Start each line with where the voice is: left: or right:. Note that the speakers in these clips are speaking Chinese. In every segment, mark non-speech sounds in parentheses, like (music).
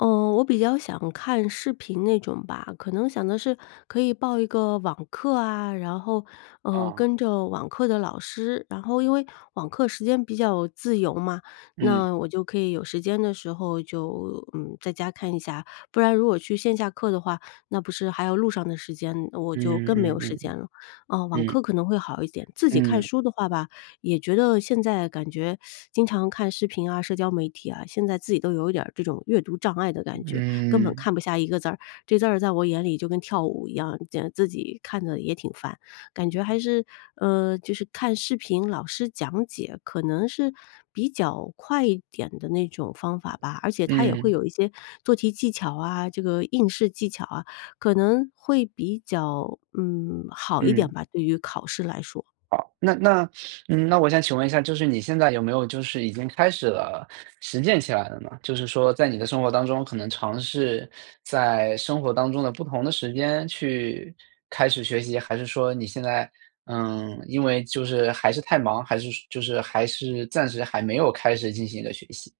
left: 嗯，我比较想看视频那种吧。可能想的是，可以报一个网课啊，然后，呃，
right: 啊。
left: 跟着网课的老师。然后因为网课时间比较自由嘛，
right: 嗯。
left: 那我就可以有时间的时候就，嗯，在家看一下，不然如果去线下课的话，那不是还有路上的时间，我就
right: 嗯
left: 更没
right: 嗯
left: 有时
right: 嗯嗯，
left: 间了。呃，网
right: 嗯。
left: 课可能会好一点，自己看
right: 嗯。
left: 书的话吧，也觉得现在感觉，(sucks teeth) 经常看视频啊、社交媒体啊，现在自己都有一点儿这种阅读障碍的感觉，根本
right: 嗯。
left: 看不下一个字儿，这字儿在我眼里就跟跳舞一样，呃自己看着也挺烦。感觉还是，呃，就是看视频老师讲解，可能是比较快一点的那种方法吧，而且它也会
right: 嗯。
left: 有一些做题技巧啊，这个应试技巧啊，可能会比较，嗯，好一点
right: 嗯。
left: 吧，对于考试来说。
right: 好，那那嗯，那我想请问一下，就是你现在有没有就是已经开始了，实践起来了呢？就是说在你的生活当中，可能尝试在生活当中的不同的时间，去开始学习，还是说你现在，嗯，因为就是还是太忙，还是说就是，还是暂时还没有开始进行一个学习？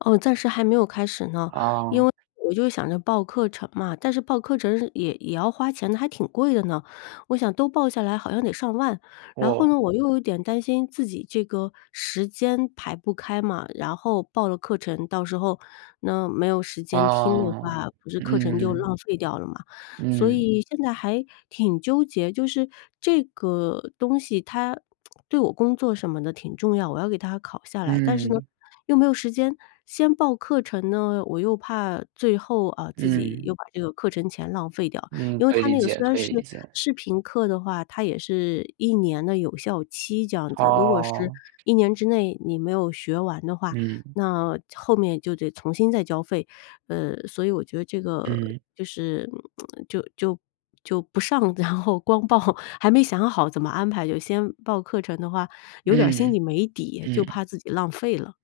left: 哦，暂时还没有开始呢。因
right: 啊。
left: 为我就想着报课程嘛，但是报课程是也也要花钱的，还挺贵的呢，我想都报下来好像得上万。然后
right: 哦。
left: 呢，我又有点担心自己这个时间排不开嘛，然后报了课程，到时候，那没有时间听的
right: 啊，
left: 话，不是课程就
right: 嗯。
left: 浪费掉了吗？所
right: 嗯。
left: 以现在还挺纠结，就是这个东西它，(smacks lips) 对我工作什么的挺重要，我要给它考下来。但是呢，
right: 嗯。
left: 又没有时间。先报课程呢，我又怕最后，啊，自己又
right: 嗯。
left: 把这个课程钱浪费掉。
right: 嗯，
left: 因为
right: 可以
left: 它
right: 理
left: 那个
right: 解，
left: 虽然
right: 可以
left: 是
right: 理解。
left: 视频课的话，它也是1年的有效期这样子。如果是
right: 哦。
left: 1年之内你没有学完的话，
right: 嗯。
left: 那后面就得重新再交费。呃，所以我觉得这个，
right: 嗯。
left: 就是 (smacks lips) 就就就不上，然后光报，还没想好怎么安排就先报课程的话，有点儿心
right: 嗯，
left: 里没底，就
right: 嗯。
left: 怕自己浪费了。